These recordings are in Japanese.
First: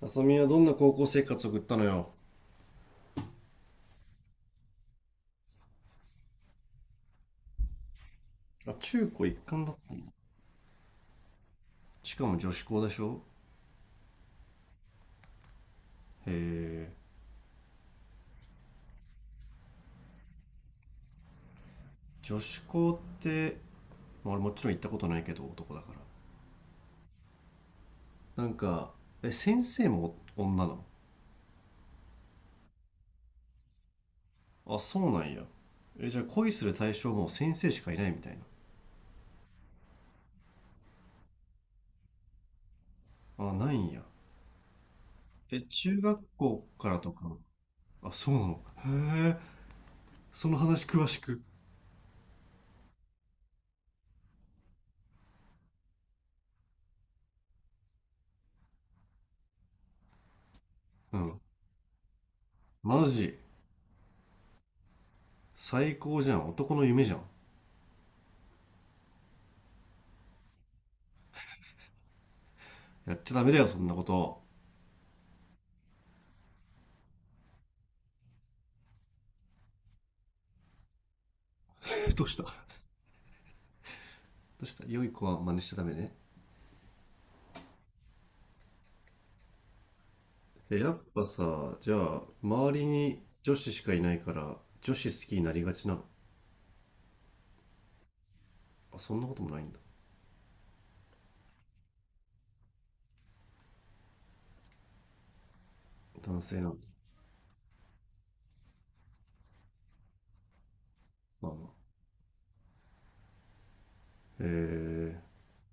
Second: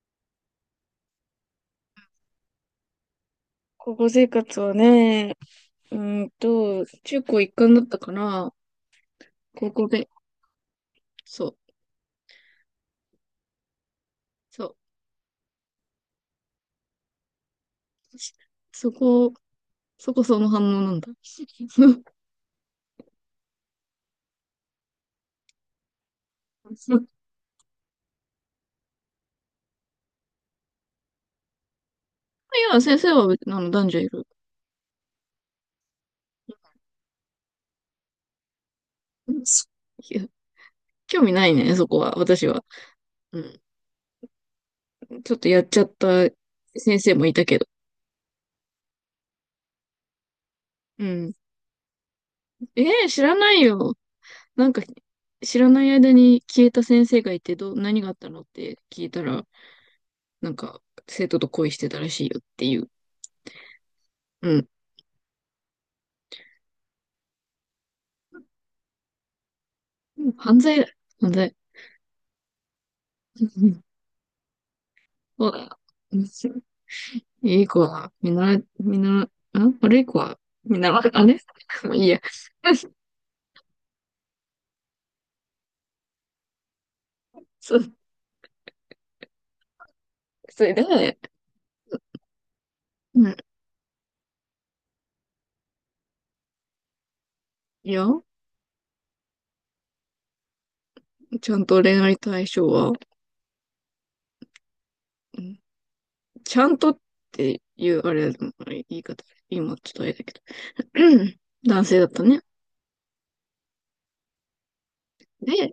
あさみはどんな高校生活を送ったのよ。高校生活はね、中高一貫だったから、あ、中高一貫だ高っ校た。で、そう、しかも女子校でしょ？そう、へえ。そこ、そこその反応なんだ。女子校って、まあ、俺もちろん行ったことないけど男だから。なんか、え、先生も女なの？いや、先生は、男女いる。あ、そうなんや。え、じゃあ恋する対象も先生しかいないみたいな。いや、興味ないね、そこは、私は。うあ、ん。ないんや。ちょっとやえ、っちゃっ中た学校から先と生もいか。たけど。あ、そうなの。へえ、その話う詳しん。く。知らないよ。なんか、知らない間に消えた先生がいて、どう、何があったのって聞いたら、なんか、う生徒ん。と恋してたらしいよっていう。マジ。うん。最高じゃん。男の夢じゃん。うん、犯罪だ、犯罪。やっちゃダうメだんよ、うそん、んなこと。そうだよ。うん、いい子は、見習い、見習い、ん、悪い子は、見習い、あれ、もういい や。どうした？ としたら良い子は真似しちゃダメね。そう、それえ、やっで、ぱさ、じゃあ周りにうん。女子しかいないから女子好きになりがちなの？いや、あ、そんなこともないんだ。ちゃんと恋愛対象は、うん、男性ちゃなんんだ？とっていう、あれ、言い方、今ちょっとあれだけど、うん、まあま男あ。性だったね。へえ。で、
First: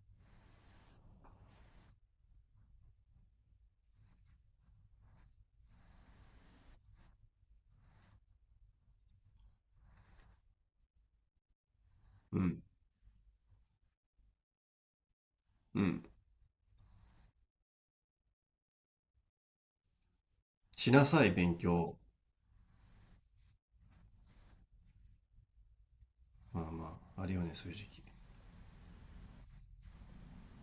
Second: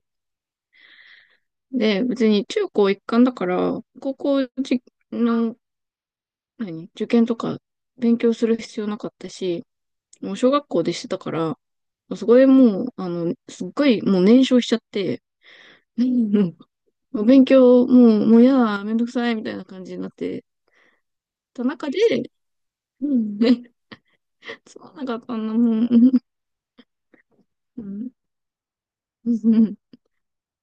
で、別に中高一貫だから、高校じの、何、受験とか勉強する必要なかったし、もう小学校でしてたから、そこうでんもう、すっごいもう燃焼しちゃって、うん。うん、もう勉強、もう、もうやだ、めんどくさい、みたいな感じになって、しなさい勉た中強。で、うんね、つまんなかったんだもん。うまあまあ、あるよね、そういう時期。んうん、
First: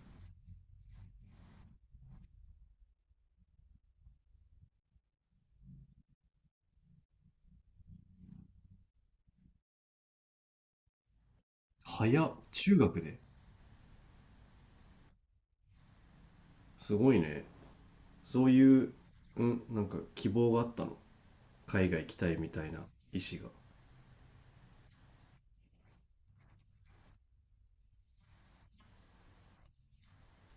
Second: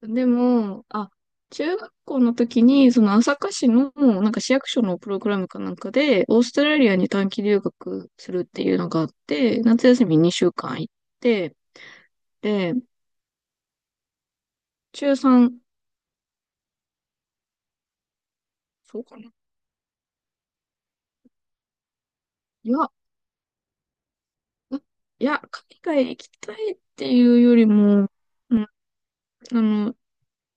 でも、あ、中学校の時に、その朝霞市の、なんか市役所のプログラムかなんかで、オーストラリアに短期留学するっていうのがあって、夏休み2週間行って、早っ、で、中学で。中3、すごいね。そういう。そうかな。うん、なんか希望があったの？海外行きたいみたいいなや、意思が。あ、いや、海外行きたいっていうよりも、うん、あの、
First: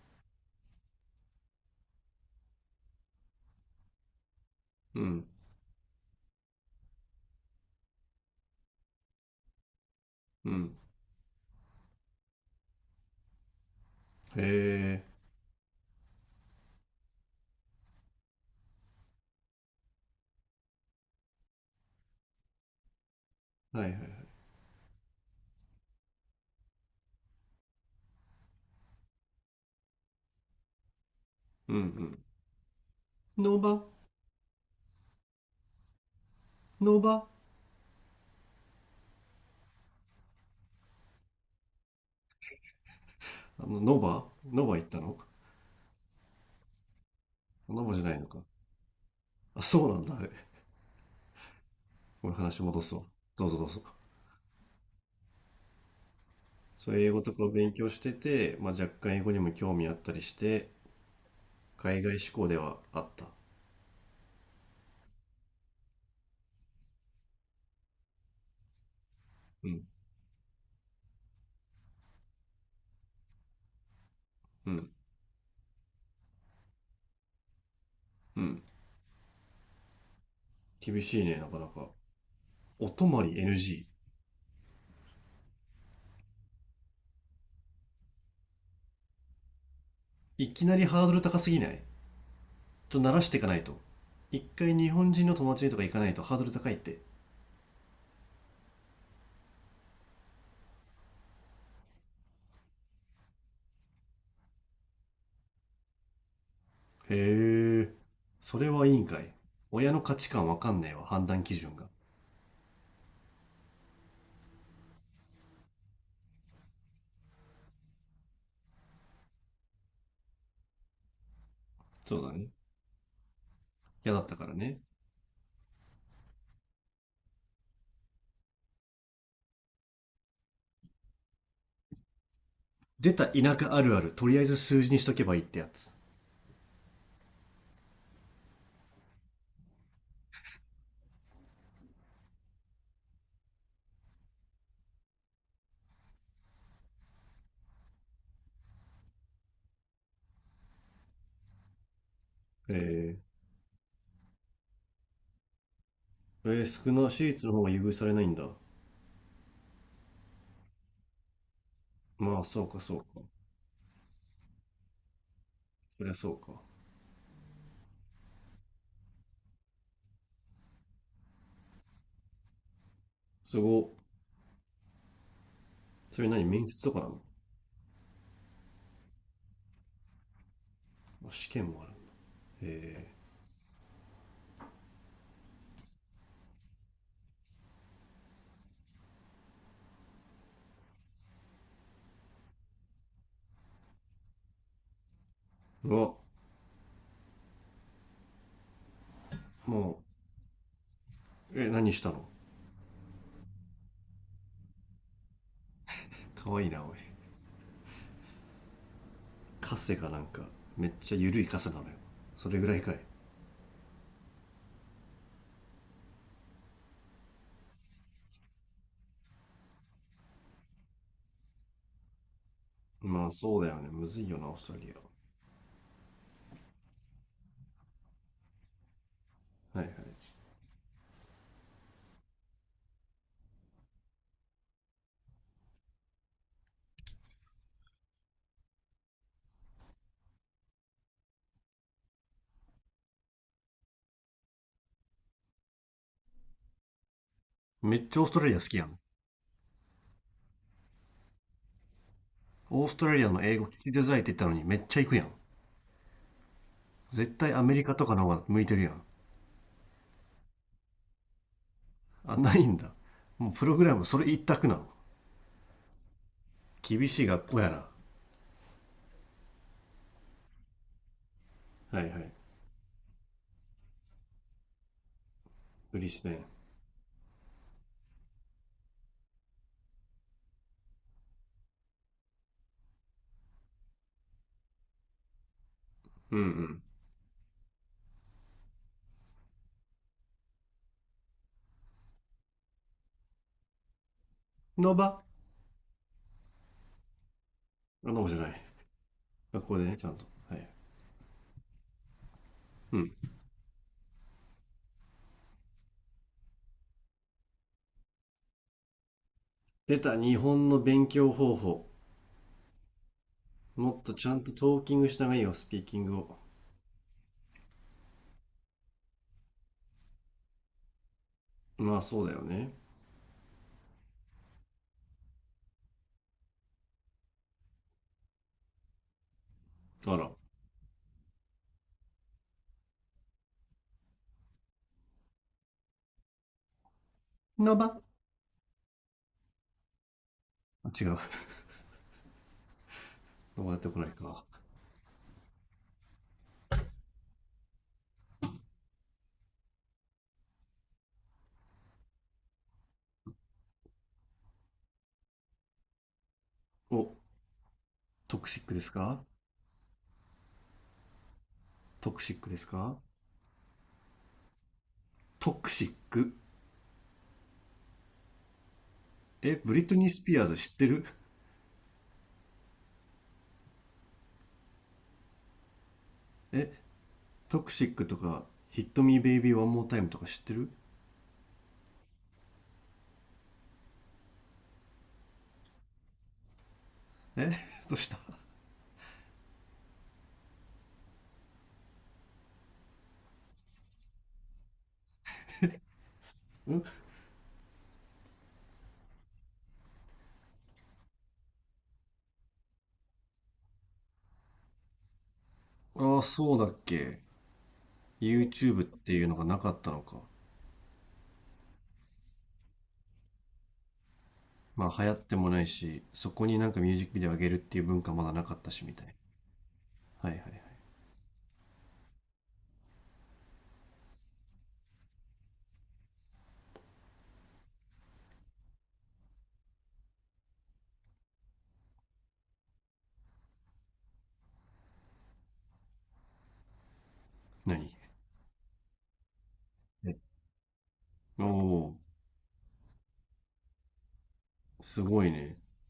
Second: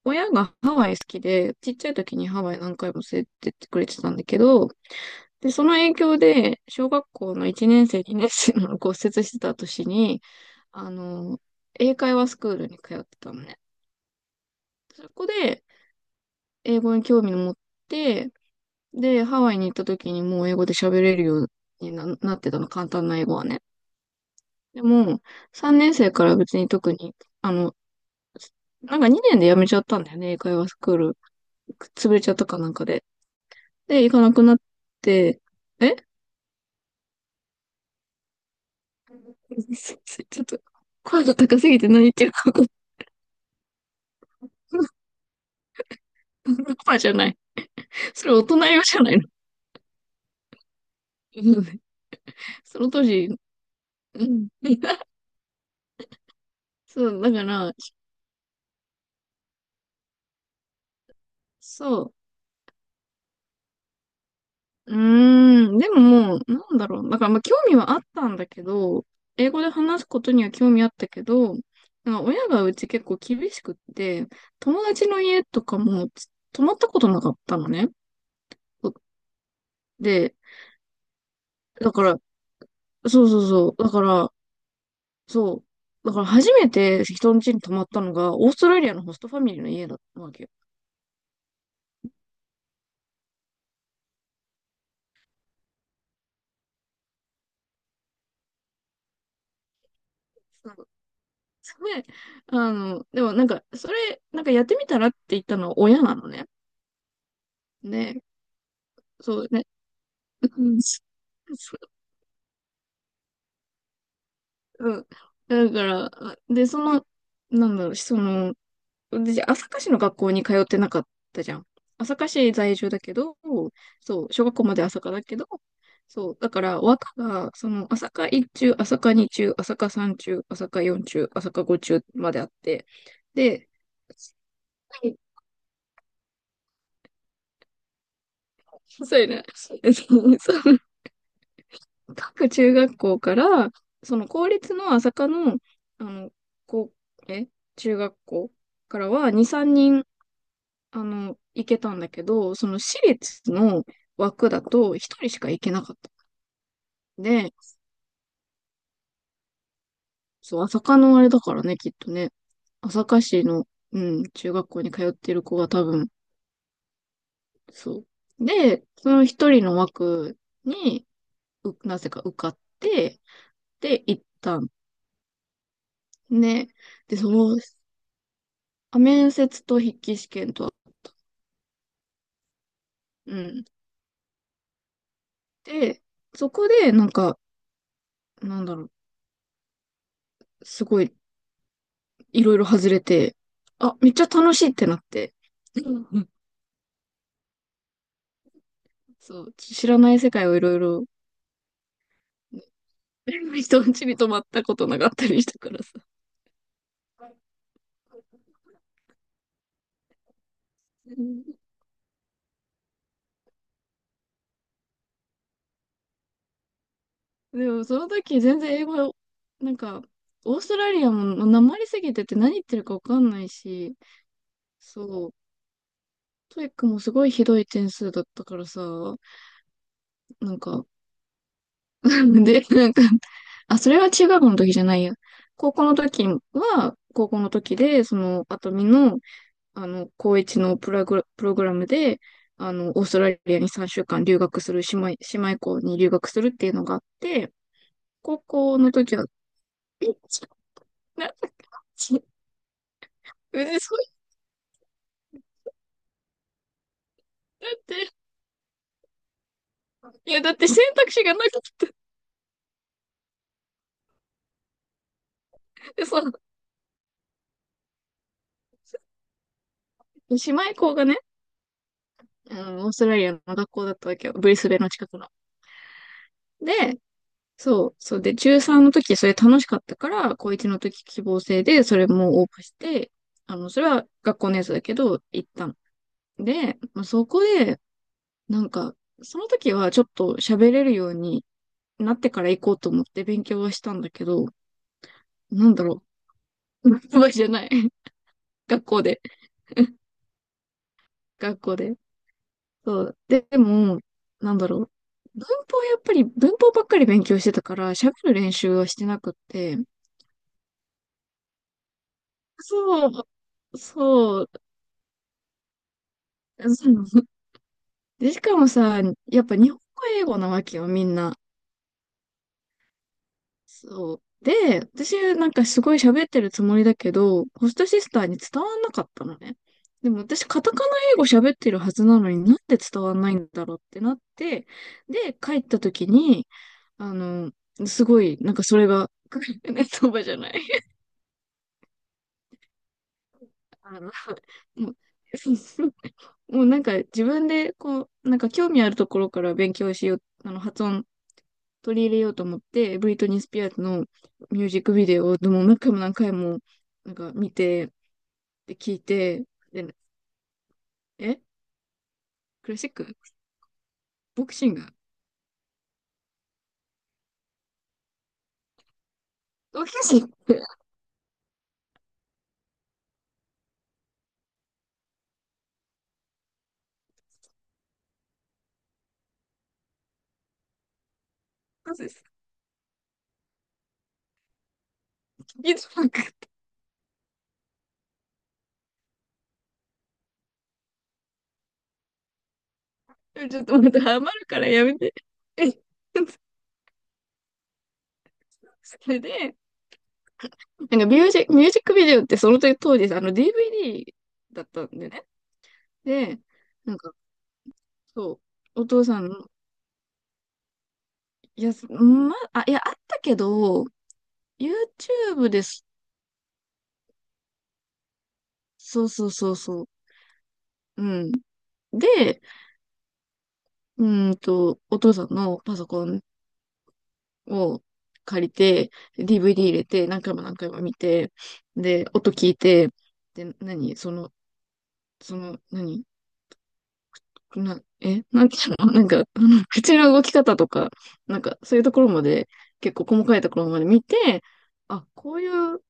親がハワイ好きで、ちっちゃい時にハワイ何回も連れてってくれてたんだけど、うんで、その影響で、小学校の1年生、2年生の骨折してた年に、うん。あの、英会話スクールに通ってたのね。へえ。そこで、英語に興味を持って、で、ハワイに行った時にもう英語で喋れるようにな、なってたの、簡単な英語はね。はいはいはい。でも、3年生から別に特に、あの、なんか2年で辞めちゃったんだよね、英会話スクール。うんう潰ん。れちゃったかなんかで。ノーバ。で、行かなくなって、え、 ノーバ。 ちょっと、声が高すぎて何言ってるか分かんない。あの、ノバ、ノバ行ったの？ パパじゃない。ノバじゃないのそれか。大人用じゃないの。あ、そうなんだ、あれ。これ話そ戻のすわ。当時、どうぞどうぞ。うん。そういそう英語う、だとかかをら、勉強してて、まあ、若干英語にも興味あったりして、海そ外志向ではあった。う。うーん、でももう、なんだろう。だからまあ興味はあったんだけど、英語うでん、話すことには興味あったけど、なんか親がうち結構厳しくって、う友ん、達の家とかも泊まったことなかったのね。うん。で、厳しいね、なかなか。だから、お泊まそうり そうそう、だ NG。から、そう、だから初めて人の家に泊まったのが、オーストラリアのホストファミリーの家だったわけよ。いきなりハードル高すぎない？ちょっと慣らしていかないと。一回日本人の友達にとか行かないとハードル高いって。なんかで、でもなんか、それ、なんかやってみたらって言ったのは親なのね。へえ、ね、それはいいんかい。そうね。親の価値観わうかん。んねえわ、判断基そ準が。う、うん、だから、で、その、なんだろう、その、私、朝霞市の学校に通ってなかったじゃん。朝そうだ霞ね。市在住だけど、嫌だそっう、たか小ら学校まね。で朝霞だけど、そう、だから、和歌が、その、朝霞1中、朝霞2中、朝霞3中、朝霞4中、朝霞5中まであって、出た田で、舎あるある、とりあえず数字にしとけばいいってやつ。そうやな、そう、各中学校から、その公立の朝霞の、あの、こう、え、中学校からは2、3、行けたんだけど、その私ええ立の枠だと一人しか行けなかったえー、少な、私立んので、方が優遇されないんだ。そう、朝霞のあれだからね、きっとね。まあ、そうか、そう朝か。霞市の、うん、中学校に通ってる子が多そり分、ゃそうか。そう。で、その一人の枠に、う、なぜか受かって、すご。で、行ったんそれ何？面ね。接とかなで、の？その、あ、面接と筆記試験とは、まあ試験もある。ええー。うん。で、そこで、なんか、なんだろう、すごいいろいろ外れて、あ、めっちゃ楽しいってなって。うわ、そう、知らもない世界をいろいろ、う、え、何したの？ 人ん家に泊まったことなかったりしたからさ。かわいいな、おい。カセがなんか、めっちゃ緩いカセなのよ。それぐらいかい。でもその時全然英語、なんか、オーストラリアもなまりすぎてて何言ってるかわかまんあ、ないそうだよね。し、むずいよな、オーストラリア。そう、トイックもすごいひどい点数だったからさ、はいはい。なんか、で、なんか、あ、それは中学の時じゃないや。高校の時は、高校の時で、その、あとみの、高一のプログラ、プログラムで、オーストラリアに3週間留学する、姉妹、姉妹校に留学するっていうのがあって、めっちゃオース高トラリア好き校やのん。時は、えち、な、ち、オーストラリアの英う、語ね、聞きそ出う、たいって言ったのにめっちゃ行くやん。絶対アだメリっカとて、かの方が向いてるやん。いや、だって選択肢がなかった。あ、ないんだ。もうプログラムそれ一択なの？で、そう、厳しい学校やな。姉妹校がね、はいはい。オーストラリアの学校だったわけよ。ブリスベンの近くの。ブリスベン。で、そう、そうで、中3の時それ楽しかったから、高1の時希望制で、それも応募して、それは学校のやつだけど、行ったの。うんうで、ん。まあ、そこで、なんか、その時はちょっと喋れるようになってから行こうと思って勉強はしたんだけど、ノバ。なんだろう。うまいじゃない。あ、ノバじゃない？学校で。学校でね、ちゃんと、はい。学校で。うそん。う。で、でも、なんだろう。文法やっぱり、文法ばっかり勉強してたから、喋る練習はしてなくって、出た日本の勉強方法。そうもっとちゃんそとう、トーキングした方がいいよ、スピーキングを。そうで、しかもさ、やっぱ日本語英語なわけよ、みんな。まあ、そうだよね。そう。で、私なんかすごい喋ってるつもりだけど、ホストシスターに伝わんなかったのね。であもら。私カタカナ英語喋ってるはずなのになんで伝わんないんだろうってなって、で、帰った時に、あの、ノバ。すごい、なんかそれが、ネットばじゃない。あ、違う。ノバ出てこあないの、か。もう、もうなんか自分でこう、なんか興味あるところから勉強しよう、あの発音取り入れようと思って、ブリトニー・スピアーズのミュージックビデオをでも何回も何回もなお、んか見て、トクシックでです聞いか？て、で、え、トクシックですクラシッか？ク、ボクシング、トクシック。え、ブボリクトニー・シスンピアーズグ、知ってる？え、トクシックとかヒットミーベイビーワンモータイムとか知ってる？そうです。聞きづらくてえ？ どうしたなかった、ちょっとまたハマるからやめて。え、ん？それで、なんかミュージック、ミュージックビデオってその当時、あの DVD だったんでね。ああ、で、そうだっなんか、け。そう、YouTube っお父てさいうんのがの、なかったのか。いや、ま、あ、いや、あったけど、まあ流行っても YouTube なでいす。し、そこになんかミュージックビデオ上げるっていう文化まだなかったしみたそいうな。そうそうそう。はいはいはい。うん。で、お父さんのパソコンを借りて、DVD 入れて、何回も何回も見て、で、音聞いて、で、何その、その、何な、何？え、なんていうのなんか、あの口のえ、動き方とか、なんおか、そういうとおころまで、結構細かいところまで見て、ー、すあ、ごいこういね。う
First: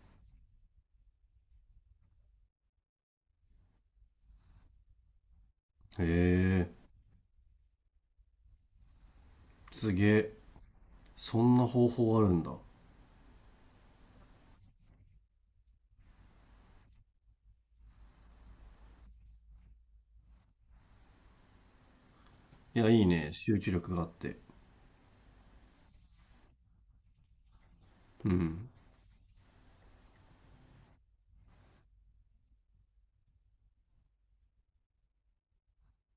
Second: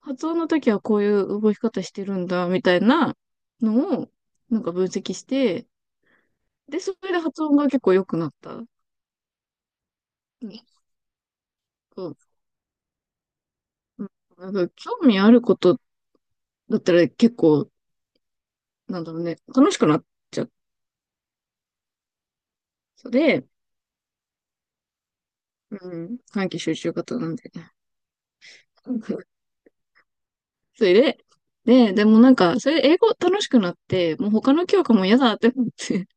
発音の時はこういう動き方してるんだ、みたいなのを、なんか分析して、へえ、で、それで発音が結構良くなった。うんすげえ。そんな方法あるんだ。うん。興味あることだったら結構、なんだろうね、楽しくなっちゃっいや、いいたね。で、集中力があって。うん、短期集中型なんでね。うん。うん。それで、でもなんか、それで英語楽しくなって、もう他の教科も嫌だって思って、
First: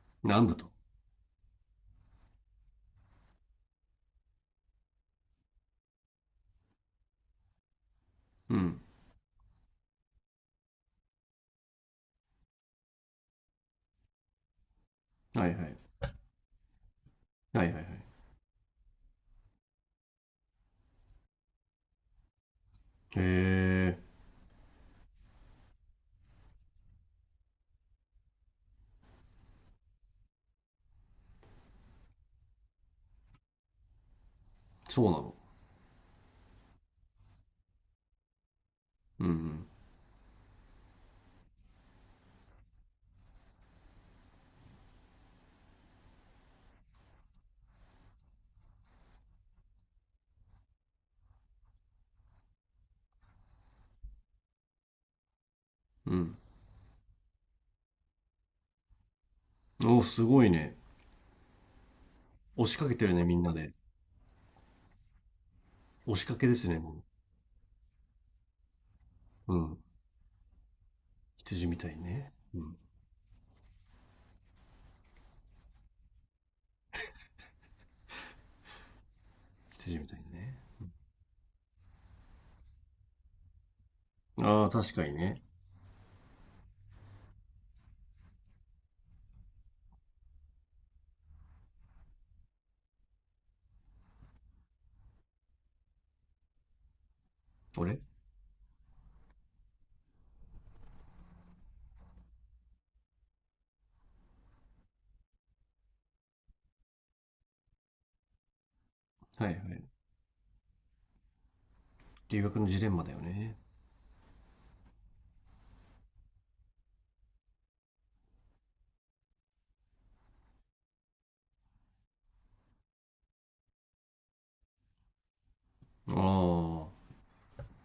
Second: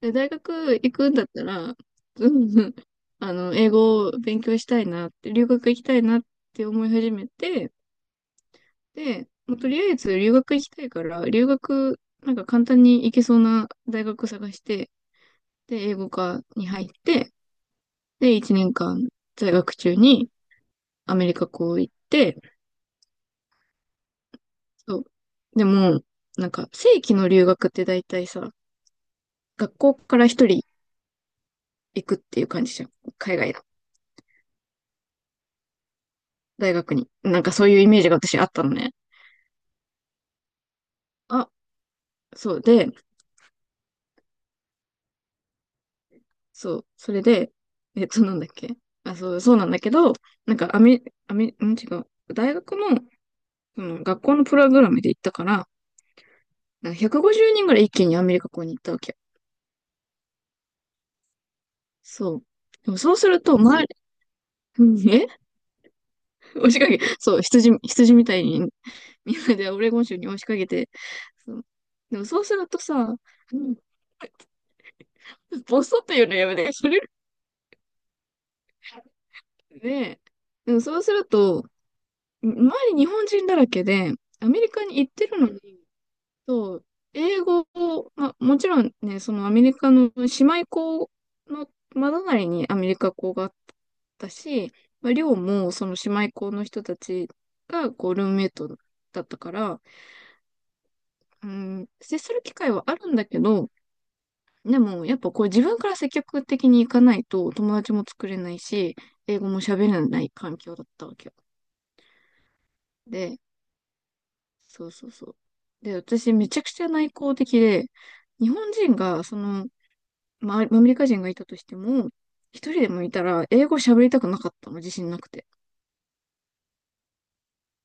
で、大なんだと。学行くんだったら、うんうん、英語を勉強したいなって、留学行きたいなって思い始めて、うん。で、もうとりあえず留学行きたいから、留学、なんか簡単に行けそうな大学探して、はいはい。で、英語科に入って、はいはいはい。で、1年間在学中にアメリカ校行って、へえ、そう。でも、なんか、正規の留学って大体さ、学校から一人行くっていう感じじゃん。海外のそうなの。大学に。なんかそういうイメージが私あったのね。うんあ、そうで、そう、それで、なんだっけ。あ、そう、そうなんだけど、なんかアメ、アメ、ん、違う。大学の、その、学校のプログラムで行ったから、うん。なんか150人ぐらい一気にアメリカ校に行ったわけよ。うん。おお、すごいね。そう。押しかでけもてそるうね、すみんるなと、で。周り、うん。押しかけです押ね、しかもけ、う。そう、羊みたいに、みんうなでん。オレゴン州に押しかけて、そ羊う。みたいでもね。そうすうるん。とさ、うん、ボソっていうのやめて、それ、羊みたいね。ね。でもそうすると、周り日本人だらけで、アメああ、リカ確にか行っにてるね。のに、そう、英語を、まあ、もちろんね、そのアメリカの姉妹校のまだな隣にアメリカ校があったし、まあ、寮もその姉妹校の人たちが俺。こうルームメイトだったから、うん、接する機会はあるんだけど、でもやっぱこう自分から積極的に行かないと友達も作れないし、英語はいもは喋い。れない環境だったわけよ。留学のジレンマだよで、ね。そうそうそう。で、私めちゃくちゃ内向的で、日本人がその、まあ、アメリカ人がいたとしても、一人でもいたら、英語喋りたくなかったの、自信なくて。ああ、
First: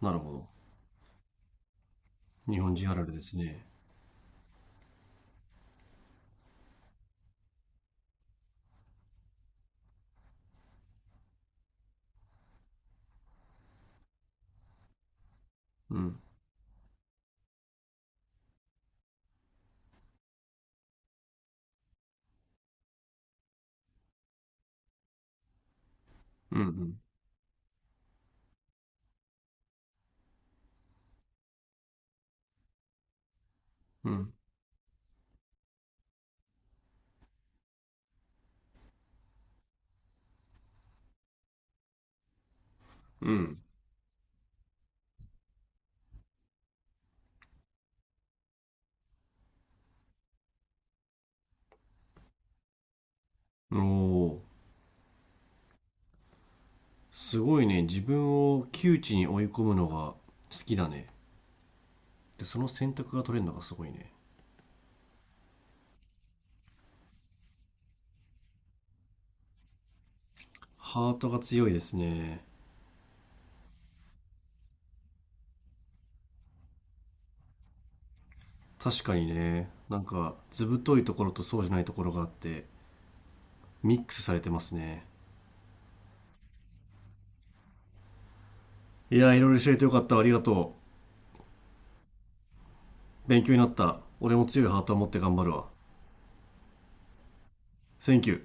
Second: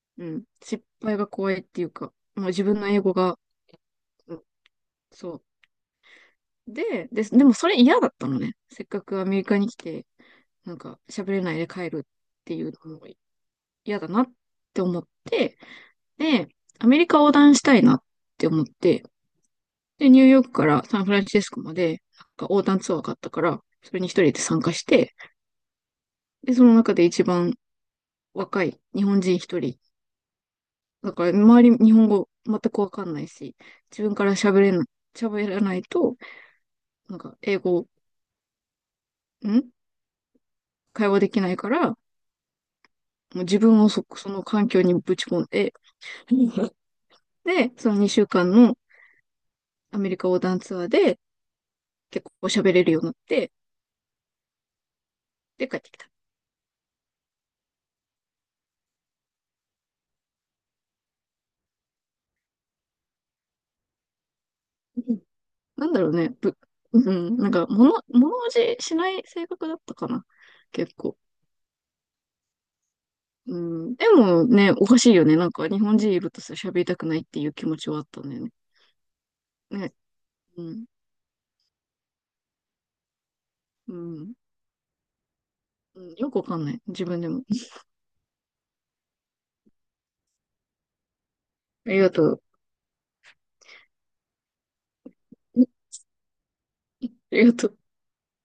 なるうほん。ど。失敗が怖いっていうか、まあ日自本分の人あ英るある語ですが、ね。うん、そう。でもそれ嫌だったのね。せっかくアメリカに来て、なんか喋れないで帰るっていうのも嫌だなって思って、うん。で、アメリカ横断したいなって思って、で、ニューヨークからサンフランシスコまで、なんか横断ツアーがあったから、それに一人で参加して、で、うその中んで一番若い日本人一人だから、周り日本語全くわかんないし、自う分かん。ら喋れない、喋らないと、なんか、英語、ん、会話できないから、もううん。自分をそ、その環境にぶち込んで、で、その2週間のアメリカ横断ツアーで結構喋れるようになって、うん。おお、で、帰ってきた。すごいね。自分を窮地に追い込むのが好きだね。で、その選択が取れるのがすごいね。うん、なんだろうね、ぶ、うん、なんか、物おじしない性格だったかな、結ハ構。ートが強いですね。うん、でもね、おかしいよね。なんか、日本人いるとさ、喋りたくないっていう気持ちはあったんだよね。確かにね。ね。なんか、うずぶんといところとそうじゃないところがあって、うミックスさん。れてますね。うん、よくわかんない。自分でも。いやー、いろいろ教えてよかった。ありがとう。ありがとう。勉強になった。俺も強いハートを持って頑張るあわ。りがとう。センキュー。